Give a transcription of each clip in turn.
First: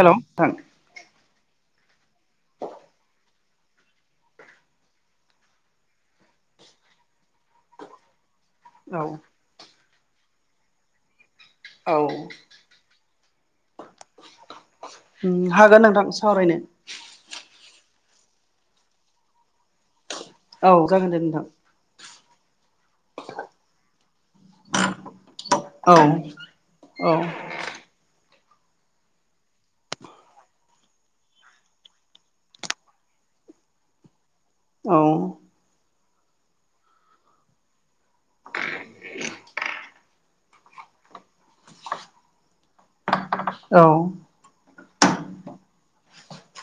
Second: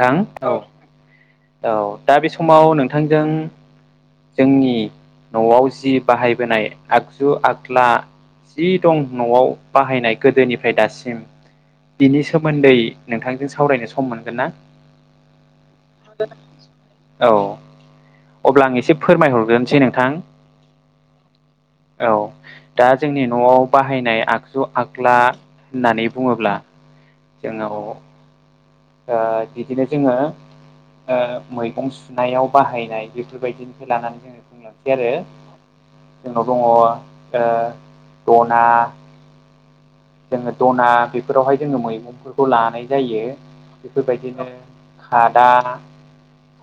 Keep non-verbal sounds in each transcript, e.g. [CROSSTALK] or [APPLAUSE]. नोंथां औ औ दा बे समाव नोंथांजों जोंनि न'आव जि बाहायबोनाय आगजु आगला जि औ दं न'आव बाहायनाय गोदोनिफ्राय दासिम बिनि सोमोन्दै नोंथांजों सावरायनो सम मोनगोन ना हागोन नोंथां सावरायनो औ अब्ला आं एसे फोरमायहरग्रोनोसै नोंथां औ जागोन दे नोंथां औ दा जोंनि न'आव बाहायनाय आगजु आग्ला औ औ जङ बिदिनो जोङो मैगं सुनायाव बाहायनाय बेफोरबायदिनिफ्राय लानानै जोङो औ बुंलांसै आरो जोंनाव दङ दना जोङो दना बेफोरावहाय जोङो मैगंफोरखौ लानाय जायो औ बेफोरबायदिनो खादा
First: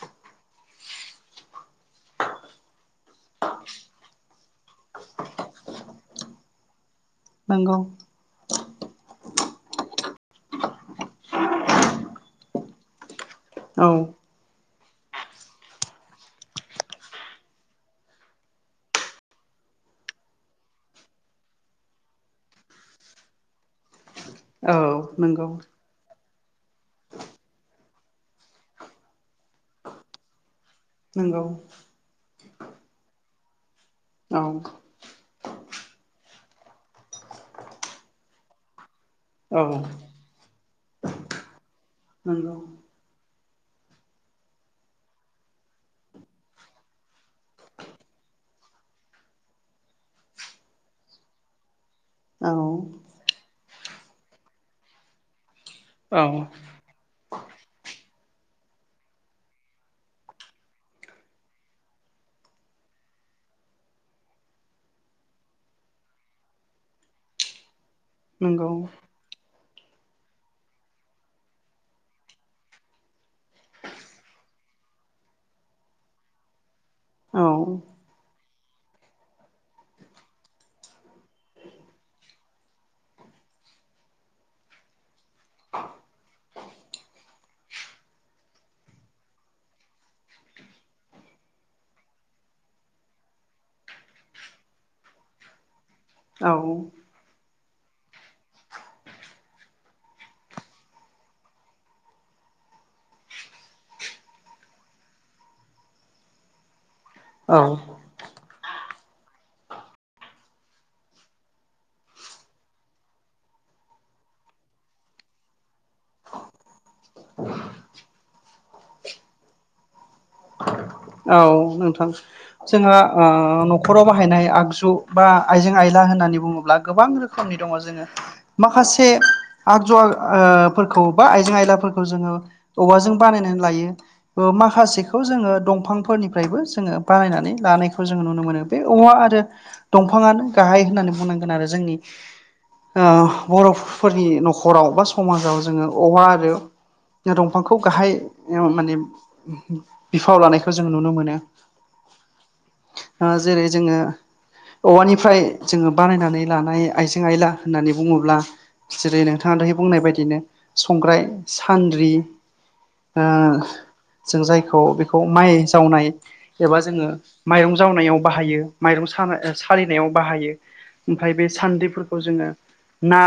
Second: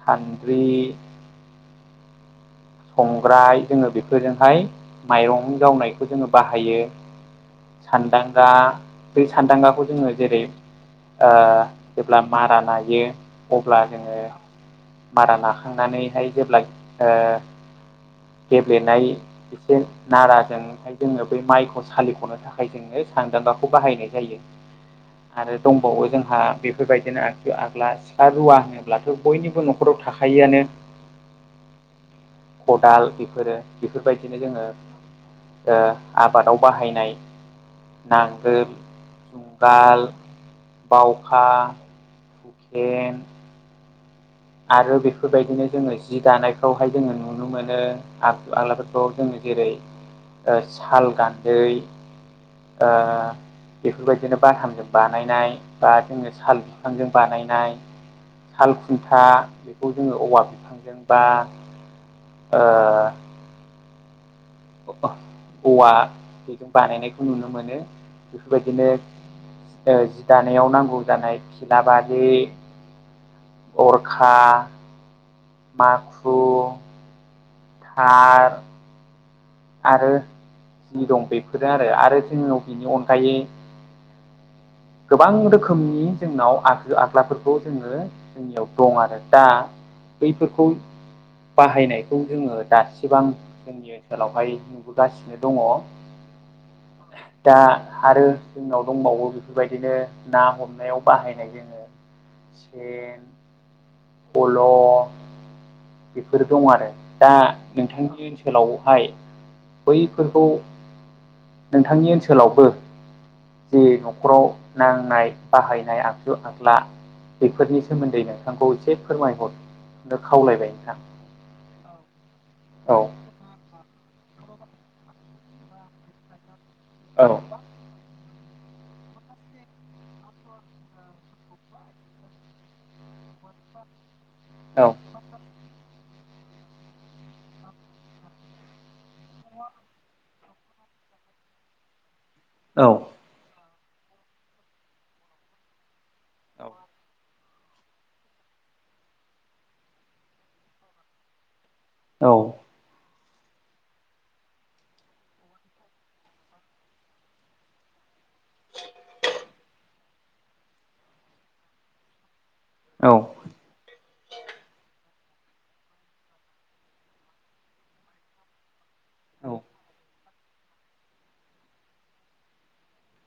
सानद्रि [UNINTELLIGIBLE] संग्राय जोङो बेफोरजोंहाय माइरं गावनायखौ जोङो बाहायो नंगौ सानदांगा ब सानदांगाखौ जोङो जेरै जेब्ला मारा नायो अब्ला औ जोङो मारा लााखांनानैहाय जेब्ला गेब्लेनाय एसे नाराजों मथाय जोङो बै माइखौ सालिख'नो थाखाय जोङो सानदांगाखौ बाहायनाय जायो औ नंगौ आरो दंबावो जोंहा बेफोरबायदिनो आग्लासिखा रुवा होनोब्लाथ' बयनिबो न'खराव थाखआनो नंगौ खदाल बेफोरो बेफोरबायदिनो औ जोङो आबादाव बाहायनाय नांगोल औ जुंगाल बााव अखा नंगौ हुखेन आरो बेफोरबायदिनो जोङो जि दानायखौहाय जोङो नुनो मोनो आग आग्लाफोरखौ जोङो जेरै साल गान्दै औ औ बेफोरबायदिनो बाथानजों बानायनाय बा जोङो साल बिफांजों बानायनाय साल खु फा बेखौ जोङो औवा बिफांजों बा औवा बेजों बानायनायखौ नुनो मोनो। नंगौ बेफोरबायदिनो जि दानायाव नांगौ जानाय खिलाबारि अरखा माखु औ आरो आरो जि दं बेफोरो आरो आरो जोंनिन बिनि अनगायै गोबां रोखोमनि जोंनाव आगो आग्लाफोरखौ जोङो जोंनियाव दं आरो दा बैफोरखौ बाहायनायखौ जोङो दासिबां जोंनि ओनसोलावहाय नुबोगासिनो दङ औ दा आरो जोंनाव दंबावो बे बेबायदिनो ना हमनायाव बाहायनाय जोङो फल' बेफोर दं आरो। दा औ नोंथांनि ओनसोलावहाय बैफोरखौ नोंथांनि ओनसोलावबो जे नखर न'खराव नांनाय बाहायनाय आखु आखला बेफोरनि सोमोन्दै नोंथांखौ एसे फोरमायहरनो खावलायबाय नोंथां औ नोंथां जोंहा औ ओ न' नखराव बाहायनाय आगजु बा आइजें आयला होननानै बुङोब्ला गोबां औ रोखोमनि दङ जोङो माखासे आगजुआफोरखौ बा आइजें आयलाफोरखौ जोङो औवाजों बानायनानै लायो माखासेखौ जोङो दं। दंफांफोरनिफ्रायबो जोङो बानायनानै लानायखौ जोङो नुनो मोनो बे औवा आरो दंफाङानो गाहाय होननानै बुंनांगोन आरो जोंनि औ ओ बर'फोरनि न'खराव बा समाजाव जोङो अवा आरो दंफांखौ गाहाय माने बिफाव लानायखौ जों नुनो मोनो। औ जेरै जोङो औवानिफ्राय जोङो बानायनानै लानाय आइजें आयला होननानै बुङोब्ला जेरै नोंथाङा दहाय बुंनाय बायदिनो संग्राय सान्द्रि औ जों जायखौ बेखौ माइ जावनाय एबा जोङो माइरं जावनायाव बाहायो माइरं सालिनायाव बाहायो ओमफ्राय बे सान्द्रिफोरखौ जोङो ना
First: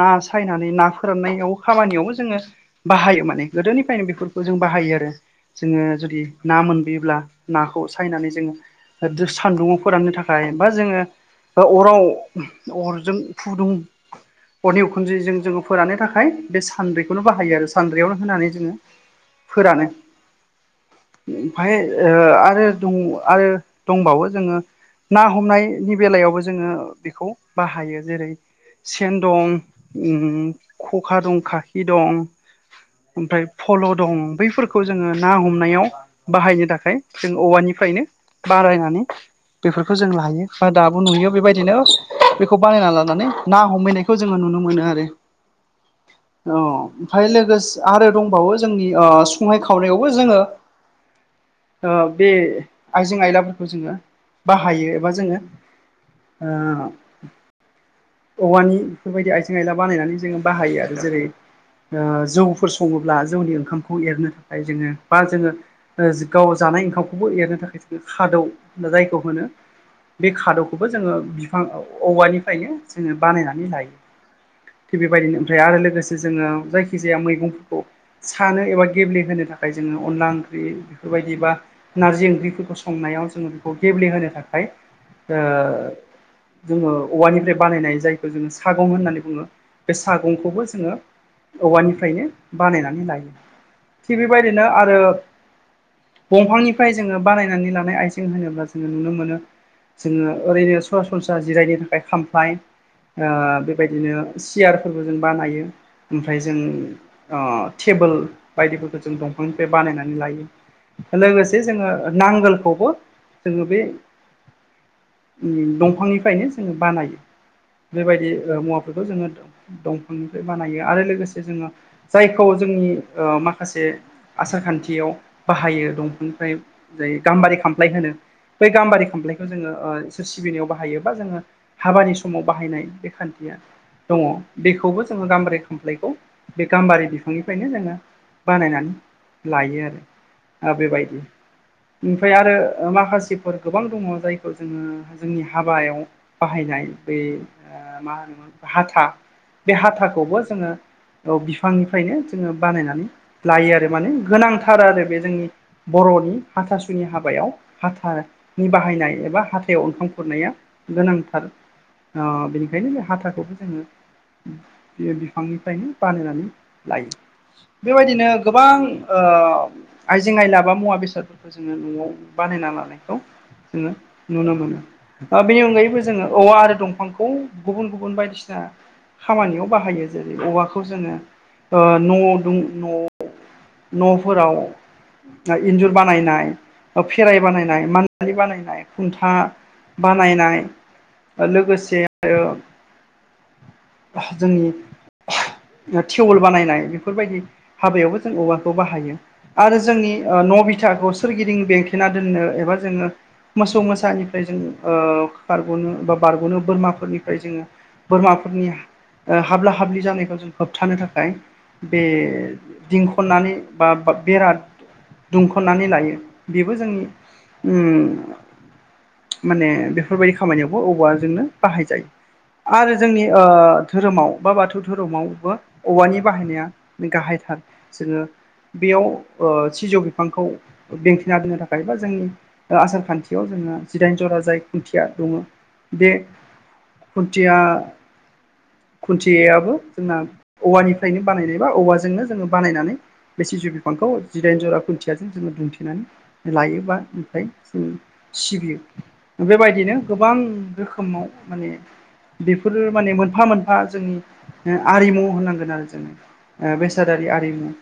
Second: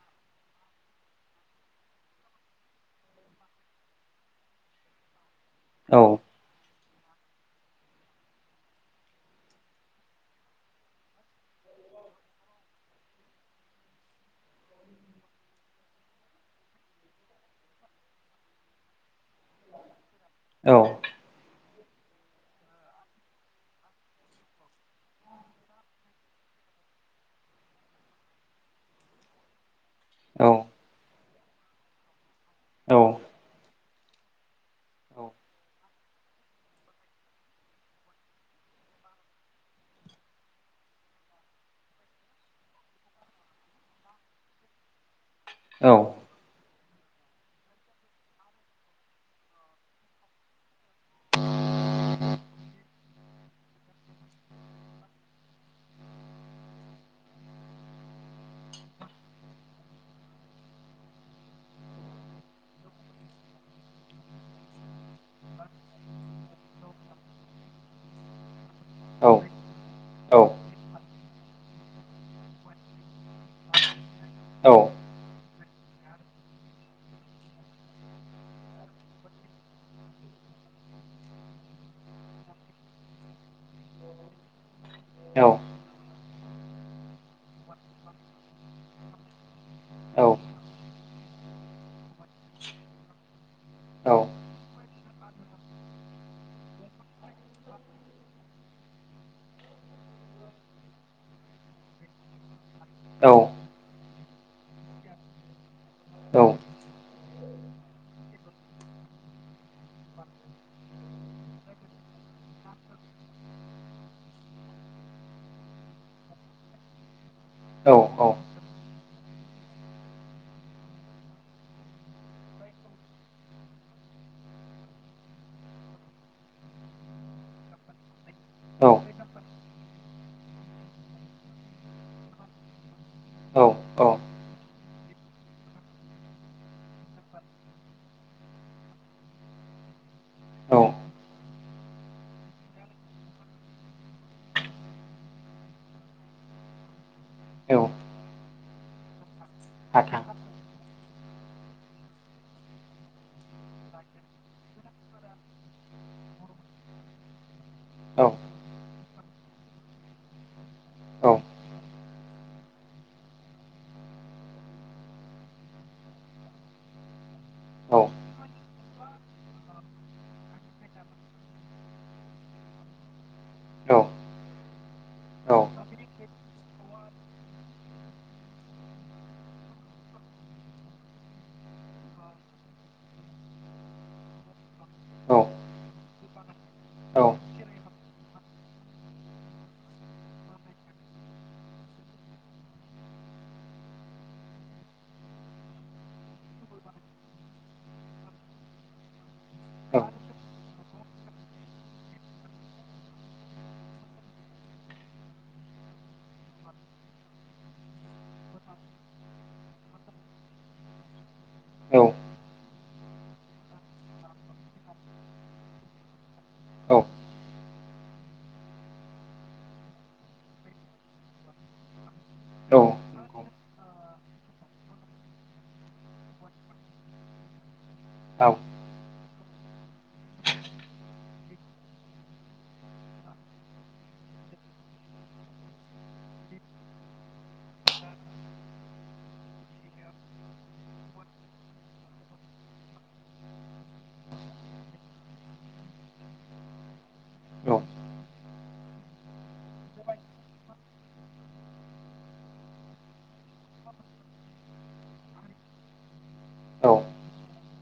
ना सायनानै ना फोराननायाव खामानियावबो जोङो बाहायो माने गोदोनिफ्रायनो बेफोरखौ जों बाहायो आरो जोङो जुदि ना मोनबोयोब्ला नाखौ सायनानै जोङो सान्दुंङाव फोराननो थाखाय बा जोङो अराव अरजों फुदुं अरनि उखुन्द्रिजों जोङो फोरोनानो थाखाय बे सानद्रैखौनो बाहायो आरो सानद्रैयावनो होनानै जोङो फोरानो। औ ओमफाय आरो द आरो दंबावो जोङो ना हमनायनि बेलायावबो जोङो बेखौ बाहायो जेरै सेन दं खखा दं खाखि दं। ओमफ्राय फल' दं बैफोरखौ जोङो ना हमनायाव बाहायनो थाखाय जों औवानिफ्रायनो बारायनानै बेफोरखौ जों लाहायो ब दाबो नुयो बेबायदिनो बेखौ बानायना लानानै ना हमहैनायखौ खौ जोङो नुनो मोनो आरो। औ। औ ओमफ्राय लोगोसे आरो दंबावो जोंनि संनाय खावनायावबो जोङो बे आइजें आयलाफोरखौ जोङो बाहायो एबा जोङो ओ औवानि बेफोरबायदि आइजें आयला बानायनानै जोङो बाहायो आरो जेरै ओ जौफोर सङोब्ला जौनि ओंखामखौ एरनो थाखाय जोङो बा जोङो ओ गाव जानाय ओंखामखौबो एरनो थाखाय जोङो खादौ जायखौ होनो बे खादोव खौबो जोङो फिफां औवानिफ्रायनो जोङो बानायनानै लायो औ। थिग बेबायदिनो ओमफ्राय आरो लोगोसे जोङो जायखिजाया मैगंफोरखौ सानो एबा गेब्लेहोनो थाखाय जोङो अनला बेफोरबायदि बा नारजि ओंख्रिफोरखौ संनायाव जोङो बेखौ गेब्लेहोनो थाखाय [INAUDIBLE] जोङो औवानिफ्राय बानायनाय जायखौ जोङो सागं होननानै बुङो बे सागंखौबो जोङो औवानिफ्रायनो बानायनानै लायो थिग बेबायदिनो आरो दंफांनिफ्राय जोङो बानायनानै लानाय आइजें होनोब्ला जोङो नुनो मोनो। जोङो ओरैनो सरासनस्रा जिरायनो थाखाय खामफ्लाय ओ बेबायदिनो सियारफोरबो जों बानायो ओमफ्राय जों ओ टेबोल बायदिफोरखौ जों दंफांनिफ्राय बानायनानै लायो। लोगोसे जोङो नांगोलखौबो जोङो बे उम दंफांनिफ्रायनो जोङो बानायो बेबायदि मुवाफोरखौ जोङो दं दंफांनिफ्राय बानायो आरो लोगोसे जोङो जायखौ जों माखासे आसार खान्थियाव बाहायो दंफांनिफ्राय जाय गाम्बारि खामफ्लाय होनो बै गाम्बारि खामफ्लायखौ जोङो ओ इसोर सिबिनायाव बाहायो बा जोङो हाबानि समाव बाहायनाय बे खान्थिया दङ औ बेखौबो जोङो गाम्बारि खामफ्लायखौ बे गाम्बारि बिफांनिफ्रायनो जोङो बानायनानै लायो आरो ओ औ बेै बायदि। ओमफ्राय आरो माखासेफोर गोबां दङ जायखौ जोङो जोंनि हाबायाव बाहायनाय बे औ मा होनोमोन हाथा बे हाथा हाथाखौबो जोङो औ बिफांनिफ्रायनो जोङो बानायनानै लायो आरो माने गोनांथार आरो बे जोंनि बर नि हाथासुनि हाबायाव हाथा औ नि बाहायनाय एबा हाथायाव ओंखाम खुरनाया औ गोनांथार ओ बेनिखायनो बे हाथाखौबो जोङो बियो बिफांनिफ्रायनो बानायनानै लायो औ बेबायदिनो गोबां ओ आइजें आइ लाबा मुवा बेसादफोरखौ जोङो नआव बानायना लानायखौ जोङो नुनो मोनो बेनि औ अनगायैबो जोङो औवा आरो दंफांखौ गुबुन गुबुन बायदिसिना खामानियाव बाहायो जेरै औवाखौ जोङो ओ न द नआव नफोराव इन्जुर बानायनाय खेराय बानायनाय मानालि बानायनाय खुन्था बानायनाय लोगोसे आरो जोंनि टिउवेल बानायनाय बेफोरबायदि हाबायावबो जों औवाखौ बाहायो आरो जोंनि न बिथाखौ सोरगिदिं बेंथेना दोननो एबा जोङो मोसौ मोसानिफ्राय जोङो ओ बारग नो बा बारग नो बोरमाफोरनिफ्राय जोङो बोरमाफोरनि हाब्ला हाब्लि जानायखौ जों होबथानो थाखाय बे औ दिंखननानै बा बेरा दुमखन्नानै लायो बेबो औ जोंनि उम माने बेफोरबायदि खामानियावबो औवाजोंनो बाहाय औ जायो आरो जोंनि नंगौ ओ धोरोमाव बा बाथौ धोरोमावबो औवानि बाहायनाया गाहायथार जोङो औ बेयाव ओ सिजौ बिफांखौ बेंथना दोननो थाखाय बा जोंनि आसार खान्थियाव जोंहा जिदाइन ज'रा जाय खुन्थिया दङ बे खुन्थिया खुन्थिययाबो जोंना औवानिफ्रायनो बानायनाय बा औवाजोंनो जोङो बानायनानै बे सिजौ बिफांखौ जिदाइन जरा खुन्थियााजों जोङो दुमथिनानै लायोबा ओमफ्राय जों सिबियो बेबायदिनो गोबां रोखोमाव माने बेफोरो माने मोनफा मोनफा जोंनि आरिमु होनांगोन आरो औ बेसादारि आरिमु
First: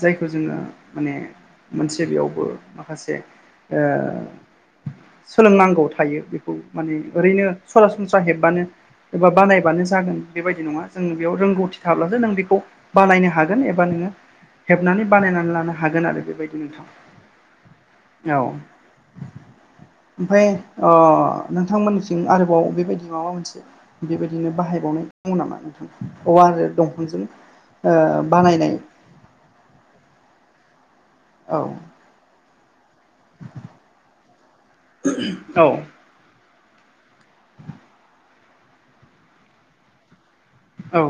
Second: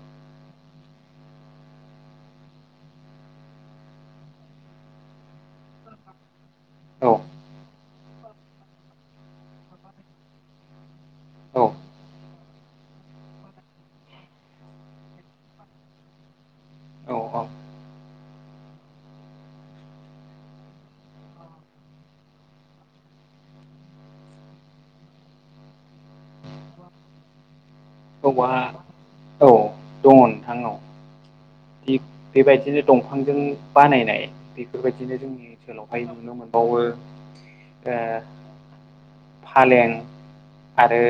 जायखौ जोङो माने मोनसे बेयावबो माखासे सोलोंनांगौ थायो बेखौ माने औ ओरैनो सरासनस्रा हेबबानो एबा बानायबानो जागोन बेबायदि नङा जों बेयाव औ रोंगौथि थाब्लासो नों बेखौ बालायनो हागोन एबा नोङो हेबनानै बानायनानै लानो हागोन आरो बेबायदि औ नोंथां औ ओमफफ्राय नोंथांमोननिथिं आरोबाव बेबायदि माबा मोनसे बेबायदिनो बाहायबावनाय दङ नामा नोंथां औवा आरो दंफांजों ओ औवा बानायनाय औ दङ नोंथांनाव औ बेबायदिनो दंफांजों बानायनाय बेफोरबायदिनो जोंनि औ ओनसोलावहाय नुनो मोनो बावो फालें आरो औ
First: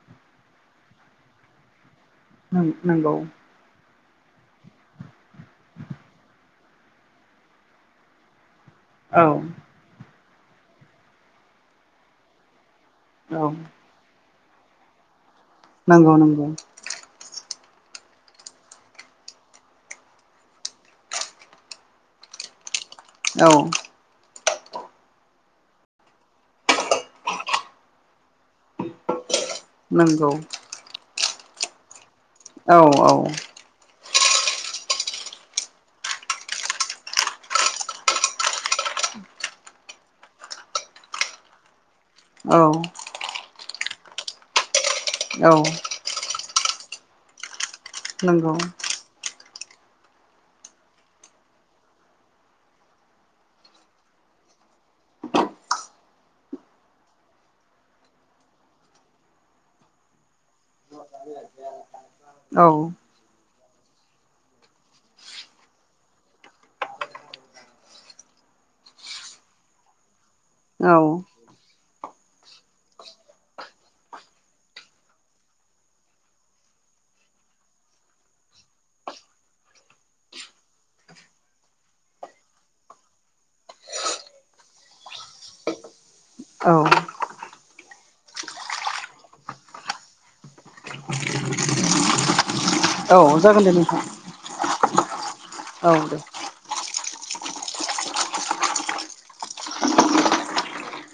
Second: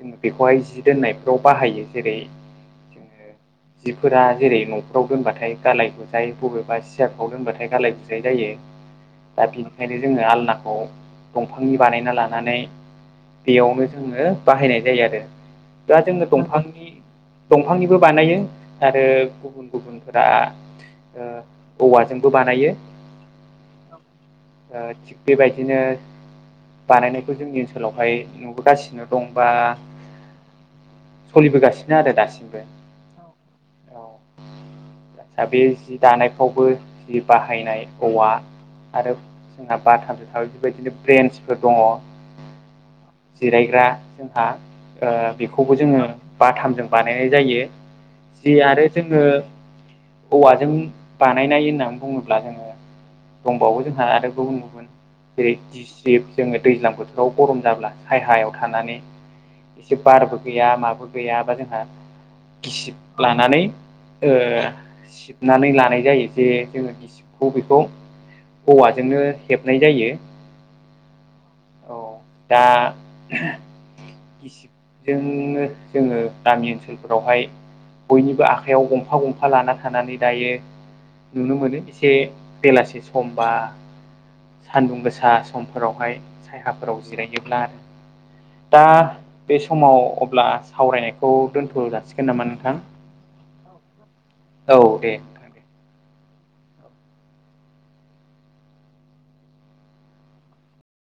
जोङ बेखौहाय जि दोननायफ्राव बाहायो जेरै उम नंगौ जोङो जिफोरा जेरै न'खराव दोनबाथाय गालाय गुजाय बबेबा सि बिजारखौ दोनबाथाय गालाय गुजाय जायो औ दा बि ओंखायनो जोङो आलनाखौ दंफांनि बानायना लानानै दैयावनो जोङो बाहायनाय जायो आरो दा नंगौ जोङो नंगौ दंफांनि दंफांनिबो बानायो आरो गुबुन गुबुनफोरा औवाजोंबो बानायो औ थिग बेबायदिनो बानायनायखौ जोंनि ओनसोलावहाय नुबोगासिनो दं बा नंगौ सोलिबोगासिनो आरो दासिमबो औ औ औ आचसा बे जि दानायफ्रावबो जि बाहायनाय औवा आरो जोंहा बाथामजों थाबाय बेबायदिनो ब्रेन्सफोर दङ औ जिरायग्रा जोंहा औ बेखौबो जोङो बाथामजों बानायनाय जायो [UNINTELLIGIBLE] जे आरो जोङो औवाजों बानायनाय होननानै बुङोब्ला जोङो दंबावो जोंहा आरो गुबुन गुबुन जेरै जिसिब जोङो दैज्लां बोथोराव गरम जाब्ला सायहायाव थानानै एसे बारबो गैया माबो गैयाा जोंहा औ गिसिब लानानै सिबनानै लानाय जायो जे जोङो गिसिबखौ बेखौ औवाजोंनो हेबनाय जायो औ औ दा गिसिबजोंनो जोङो गामि ओनसोलफोरावहाय बयनिबो आखाइयाव गंफा गंफा लाना थानानै दायो नुनो मोनो एसे बेलासि समबा सानदुं गोसा समफोरावहाय औ सायायााफोराव जिरायोब्ला आरो दा बे समाव अब्ला सावरायनायखौ दोनथ' जासिगोन नामा नोंथां औ जागोन दे नोंथां औ दे नोंथां दे औ दे